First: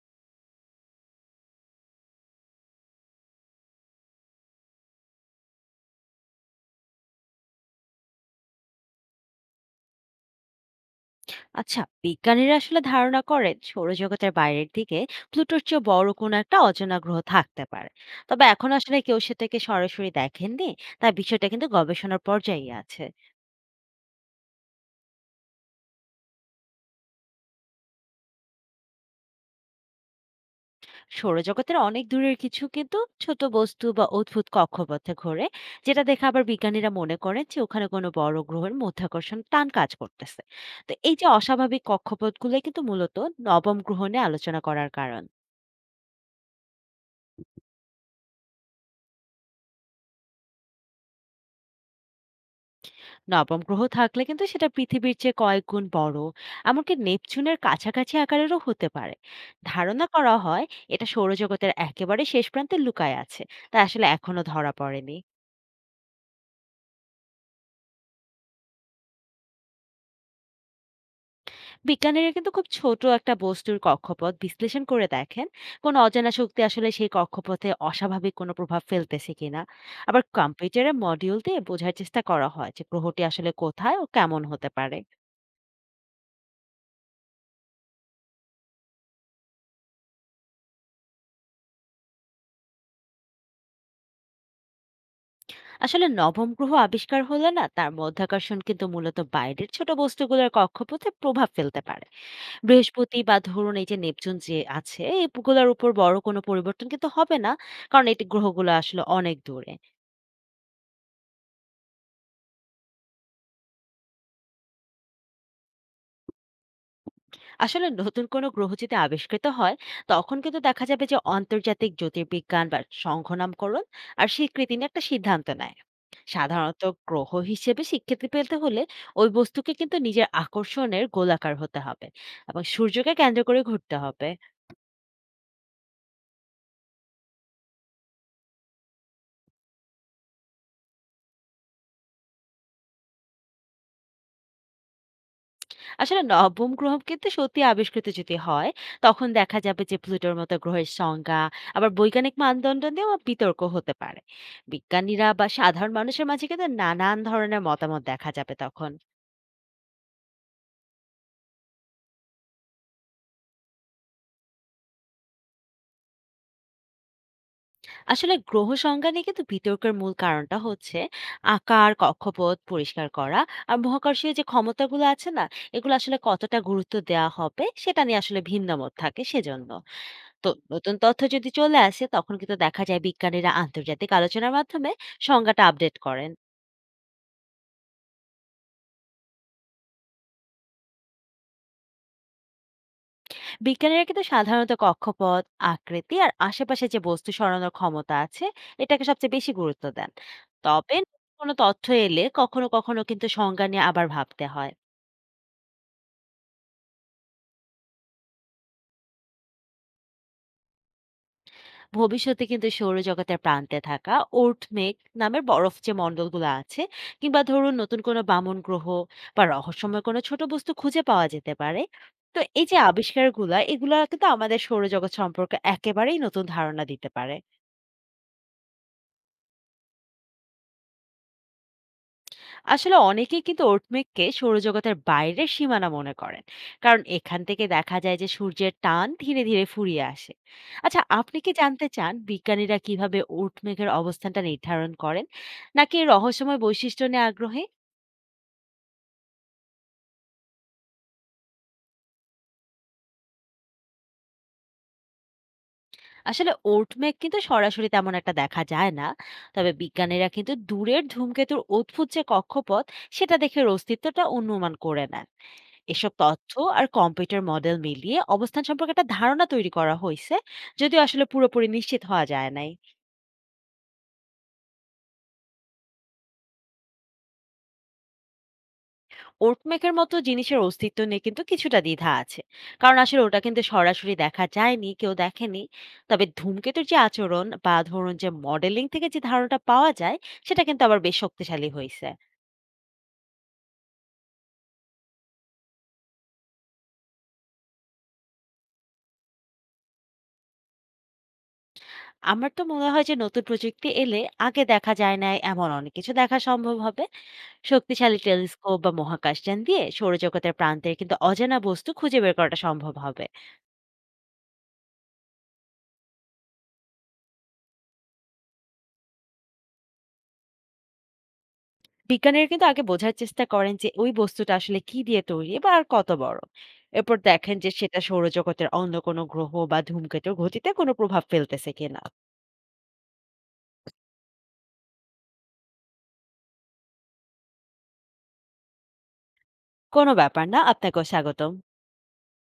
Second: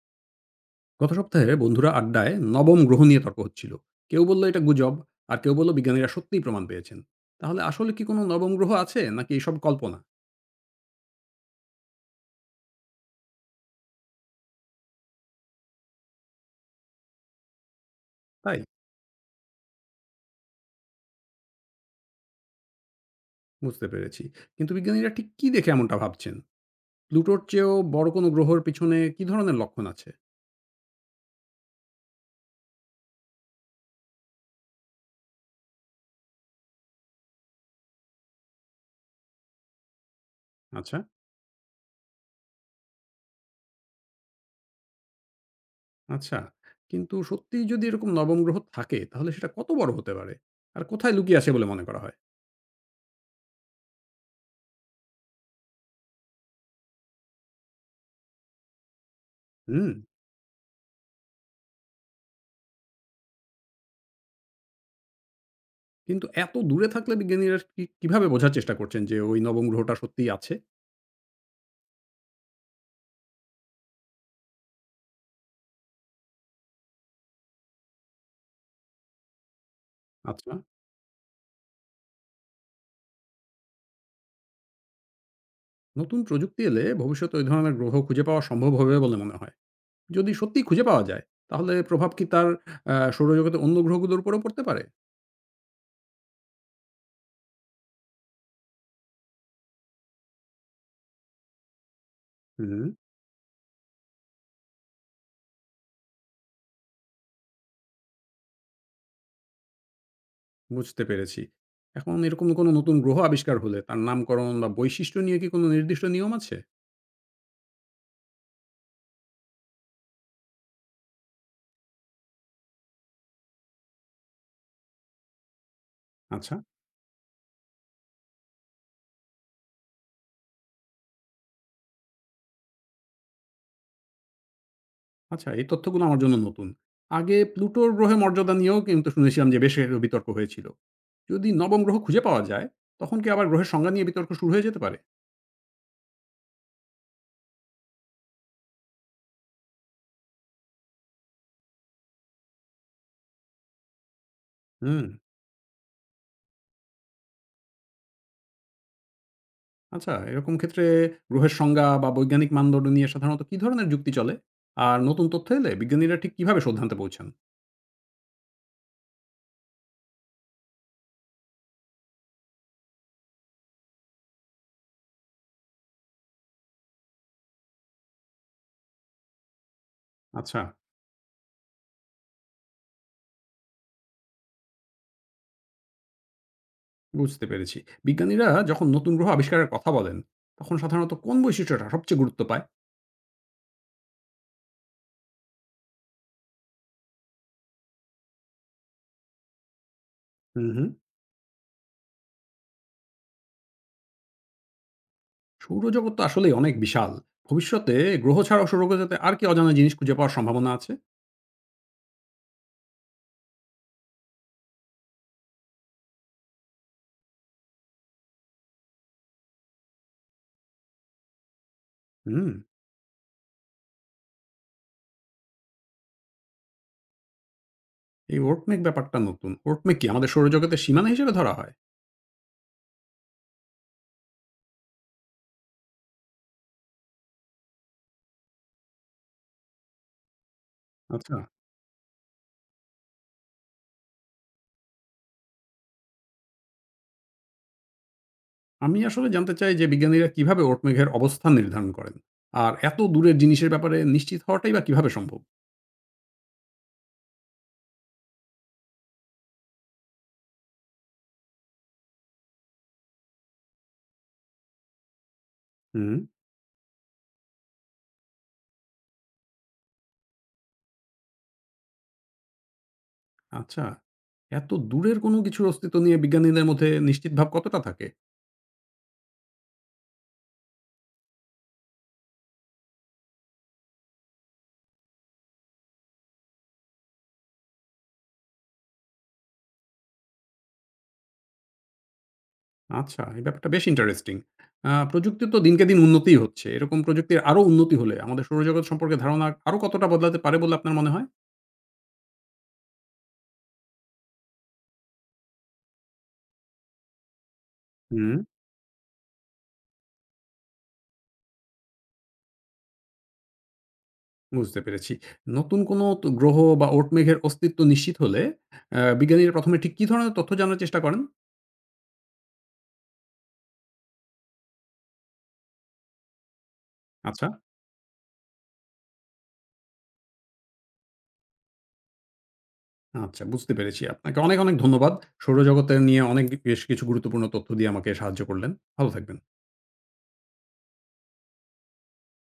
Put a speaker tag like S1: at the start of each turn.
S1: গত সপ্তাহে বন্ধুরা আড্ডায় নবম গ্রহ নিয়ে তর্ক হচ্ছিল। কেউ বলল এটা গুজব, আর কেউ বলল বিজ্ঞানীরা সত্যিই প্রমাণ পেয়েছেন। তাহলে আসলে কি কোনো নবম গ্রহ আছে নাকি এসব কল্পনা?
S2: আচ্ছা, বিজ্ঞানীরা আসলে ধারণা করেন সৌরজগতের বাইরের দিকে প্লুটোর চেয়ে বড় কোনো একটা অজানা গ্রহ থাকতে পারে। তবে
S1: তাই?
S2: এখন আসলে কেউ সেটাকে সরাসরি দেখেননি। তাই বিষয়টা কিন্তু গবেষণার পর্যায়ে আছে।
S1: বুঝতে পেরেছি। কিন্তু বিজ্ঞানীরা ঠিক কি দেখে এমনটা ভাবছেন? প্লুটোর চেয়েও বড় কোনো গ্রহের পিছনে কি ধরনের লক্ষণ আছে?
S2: সৌরজগতের অনেক দূরের কিছু কিন্তু ছোট বস্তু বা অদ্ভুত কক্ষপথে ঘোরে, যেটা দেখে আবার বিজ্ঞানীরা মনে করেন যে ওখানে কোনো বড় গ্রহের মাধ্যাকর্ষণ টান কাজ করতেছে। তো
S1: আচ্ছা।
S2: এই যে অস্বাভাবিক কক্ষপথগুলো, কিন্তু মূলত নবম গ্রহ নিয়ে আলোচনা করার কারণ।
S1: আচ্ছা, কিন্তু সত্যিই যদি এরকম নবম গ্রহ থাকে তাহলে সেটা কত বড় হতে পারে? আর কোথায় লুকিয়ে আছে বলে মনে করা হয়?
S2: নবম গ্রহ থাকলে কিন্তু সেটা পৃথিবীর চেয়ে কয়েক গুণ বড়, এমনকি নেপচুনের কাছাকাছি আকারেরও হতে পারে।
S1: হুম।
S2: ধারণা করা হয় এটা সৌরজগতের একেবারে শেষ প্রান্তে লুকায় আছে, তা আসলে এখনো ধরা পড়েনি।
S1: কিন্তু এত দূরে থাকলে বিজ্ঞানীরা কিভাবে বোঝার চেষ্টা করছেন যে ওই নবম গ্রহটা সত্যিই আছে?
S2: বিজ্ঞানীরা কিন্তু খুব ছোট একটা বস্তুর কক্ষপথ বিশ্লেষণ করে দেখেন কোন অজানা শক্তি আসলে সেই কক্ষপথে অস্বাভাবিক কোনো প্রভাব ফেলতেছে কিনা। আবার
S1: আচ্ছা।
S2: কম্পিউটারে মডিউল দিয়ে বোঝার চেষ্টা করা হয় যে গ্রহটি আসলে কোথায় ও কেমন হতে পারে।
S1: নতুন প্রযুক্তি এলে ভবিষ্যতে ওই ধরনের গ্রহ খুঁজে পাওয়া সম্ভব হবে বলে মনে হয়? যদি সত্যি খুঁজে পাওয়া যায়, তাহলে প্রভাব কি তার, সৌরজগতে অন্য গ্রহগুলোর উপরেও পড়তে পারে?
S2: আসলে নবম গ্রহ আবিষ্কার হলে না, তার মাধ্যাকর্ষণ কিন্তু মূলত বাইরের ছোট বস্তুগুলোর কক্ষপথে প্রভাব ফেলতে পারে।
S1: হুম।
S2: বৃহস্পতি বা ধরুন এই যে নেপচুন যে আছে, এগুলোর উপর বড় কোনো পরিবর্তন কিন্তু হবে না, কারণ এই গ্রহগুলো আসলে অনেক দূরে।
S1: বুঝতে পেরেছি। এখন এরকম কোনো নতুন গ্রহ আবিষ্কার হলে তার নামকরণ বা বৈশিষ্ট্য নিয়ে কি কোনো নির্দিষ্ট নিয়ম আছে?
S2: আসলে নতুন কোনো গ্রহ যদি আবিষ্কৃত হয়, তখন কিন্তু দেখা যাবে যে আন্তর্জাতিক জ্যোতির্বিজ্ঞান বা সংঘ নামকরণ আর স্বীকৃতি নিয়ে একটা সিদ্ধান্ত নেয়।
S1: আচ্ছা।
S2: সাধারণত গ্রহ হিসেবে স্বীকৃতি পেতে হলে ওই বস্তুকে কিন্তু নিজের আকর্ষণের গোলাকার হতে হবে এবং সূর্যকে কেন্দ্র করে ঘুরতে হবে।
S1: আচ্ছা, এই তথ্যগুলো আমার জন্য নতুন। আগে প্লুটোর গ্রহের মর্যাদা নিয়েও কিন্তু শুনেছিলাম যে বেশ একটা বিতর্ক হয়েছিল। যদি নবম গ্রহ খুঁজে পাওয়া যায়, তখন কি আবার গ্রহের সংজ্ঞা নিয়ে বিতর্ক শুরু হয়ে যেতে পারে?
S2: আসলে নবম গ্রহ কিন্তু সত্যি আবিষ্কৃত যদি হয়, তখন দেখা যাবে যে প্লুটোর মতো গ্রহের সংজ্ঞা আবার বৈজ্ঞানিক মানদণ্ড নিয়েও বিতর্ক হতে পারে।
S1: হুম।
S2: বিজ্ঞানীরা বা সাধারণ মানুষের মাঝে কিন্তু নানান ধরনের মতামত দেখা যাবে তখন।
S1: আচ্ছা, এরকম ক্ষেত্রে গ্রহের সংজ্ঞা বা বৈজ্ঞানিক মানদণ্ড নিয়ে সাধারণত কি ধরনের যুক্তি চলে? আর নতুন তথ্য এলে বিজ্ঞানীরা ঠিক কিভাবে সিদ্ধান্তে পৌঁছান?
S2: আসলে গ্রহ সংজ্ঞা নিয়ে কিন্তু বিতর্কের মূল কারণটা হচ্ছে আকার, কক্ষপথ পরিষ্কার করা, আর মহাকর্ষীয় যে ক্ষমতাগুলো আছে না, এগুলো আসলে কতটা গুরুত্ব দেওয়া হবে, সেটা নিয়ে আসলে ভিন্ন মত থাকে সেজন্য। তো
S1: আচ্ছা,
S2: নতুন তথ্য যদি চলে আসে তখন কিন্তু দেখা যায় বিজ্ঞানীরা আন্তর্জাতিক আলোচনার মাধ্যমে সংজ্ঞাটা আপডেট করেন।
S1: বুঝতে পেরেছি। বিজ্ঞানীরা যখন নতুন গ্রহ আবিষ্কারের কথা বলেন, তখন সাধারণত কোন বৈশিষ্ট্যটা সবচেয়ে গুরুত্ব পায়?
S2: বিজ্ঞানীরা কিন্তু সাধারণত কক্ষপথ, আকৃতি আর আশেপাশে যে বস্তু সরানোর ক্ষমতা আছে, এটাকে সবচেয়ে বেশি গুরুত্ব দেন।
S1: হুম, হুম।
S2: তবে কোনো তথ্য এলে কখনো কখনো কিন্তু সংজ্ঞা নিয়ে আবার ভাবতে হয়।
S1: সৌরজগৎ তো আসলেই অনেক বিশাল। ভবিষ্যতে গ্রহ ছাড়াও সৌরজগতে আর কি অজানা জিনিস খুঁজে পাওয়ার সম্ভাবনা আছে?
S2: ভবিষ্যতে কিন্তু সৌরজগতের প্রান্তে থাকা ওর্ট মেঘ নামের বরফ যে মণ্ডলগুলো আছে, কিংবা ধরুন নতুন কোনো বামন গ্রহ বা রহস্যময় কোনো ছোট বস্তু খুঁজে পাওয়া যেতে পারে। তো
S1: হুম।
S2: এই যে আবিষ্কারগুলা, এগুলা কিন্তু আমাদের সৌরজগৎ সম্পর্কে একেবারেই নতুন ধারণা দিতে পারে।
S1: এই ওর্টমেক ব্যাপারটা নতুন। ওর্টমেক কি আমাদের সৌরজগতের সীমানা হিসেবে ধরা হয়?
S2: আসলে অনেকেই কিন্তু ওর্টমেককে সৌরজগতের বাইরের সীমানা মনে করেন, কারণ এখান থেকে দেখা যায় যে সূর্যের টান ধীরে ধীরে ফুরিয়ে আসে। আচ্ছা,
S1: আচ্ছা।
S2: আপনি কি জানতে চান বিজ্ঞানীরা কিভাবে ওর্টমেকের অবস্থানটা নির্ধারণ করেন, নাকি এর রহস্যময় বৈশিষ্ট্য নিয়ে আগ্রহী?
S1: আমি আসলে জানতে চাই যে বিজ্ঞানীরা কিভাবে ওট মেঘের অবস্থান নির্ধারণ করেন? আর এত দূরের জিনিসের ব্যাপারে নিশ্চিত হওয়াটাই বা কিভাবে সম্ভব?
S2: আসলে ওর্টমেক কিন্তু সরাসরি তেমন একটা দেখা যায় না, তবে বিজ্ঞানীরা কিন্তু দূরের ধূমকেতুর অদ্ভুত যে কক্ষপথ, সেটা দেখে এর অস্তিত্বটা অনুমান করে নেন। এসব
S1: হুম।
S2: তথ্য আর কম্পিউটার মডেল মিলিয়ে অবস্থান সম্পর্কে একটা ধারণা তৈরি করা হয়েছে, যদিও আসলে পুরোপুরি নিশ্চিত হওয়া যায় নাই।
S1: আচ্ছা। এত দূরের কোনো কিছুর অস্তিত্ব নিয়ে বিজ্ঞানীদের মধ্যে নিশ্চিত ভাব কতটা থাকে?
S2: ওর্টমেকের মতো জিনিসের অস্তিত্ব নিয়ে কিন্তু কিছুটা দ্বিধা আছে, কারণ আসলে ওটা কিন্তু সরাসরি দেখা যায়নি, কেউ দেখেনি। তবে ধূমকেতুর যে আচরণ বা ধরুন যে মডেলিং থেকে যে ধারণাটা পাওয়া যায়, সেটা কিন্তু আবার বেশ শক্তিশালী হয়েছে।
S1: আচ্ছা, এই ব্যাপারটা বেশ ইন্টারেস্টিং। প্রযুক্তির তো দিনকে দিন উন্নতিই হচ্ছে। এরকম প্রযুক্তির আরো উন্নতি হলে আমাদের সৌরজগৎ সম্পর্কে ধারণা আরো কতটা বদলাতে পারে বলে আপনার মনে হয়?
S2: আমার তো মনে হয় যে নতুন প্রযুক্তি এলে আগে দেখা যায় না এমন অনেক কিছু দেখা সম্ভব হবে। শক্তিশালী
S1: হুম।
S2: টেলিস্কোপ বা মহাকাশযান দিয়ে সৌরজগতের প্রান্তের কিন্তু অজানা বস্তু খুঁজে বের করাটা সম্ভব হবে।
S1: বুঝতে পেরেছি। নতুন কোনো গ্রহ বা ওট মেঘের অস্তিত্ব নিশ্চিত হলে, বিজ্ঞানীরা ১ম এ ঠিক কি ধরনের তথ্য জানার চেষ্টা করেন?
S2: বিজ্ঞানীরা কিন্তু আগে বোঝার চেষ্টা করেন যে ওই বস্তুটা আসলে কি দিয়ে তৈরি বা আর কত বড়। এরপর
S1: আচ্ছা।
S2: দেখেন যে সেটা সৌরজগতের অন্য কোনো গ্রহ বা ধূমকেতুর গতিতে কোনো প্রভাব ফেলতেছে কিনা।
S1: আচ্ছা, বুঝতে পেরেছি। আপনাকে অনেক, অনেক ধন্যবাদ। সৌরজগতের নিয়ে অনেক বেশ কিছু গুরুত্বপূর্ণ তথ্য দিয়ে আমাকে সাহায্য করলেন। ভালো থাকবেন।
S2: কোনো ব্যাপার না, আপনাকেও স্বাগতম।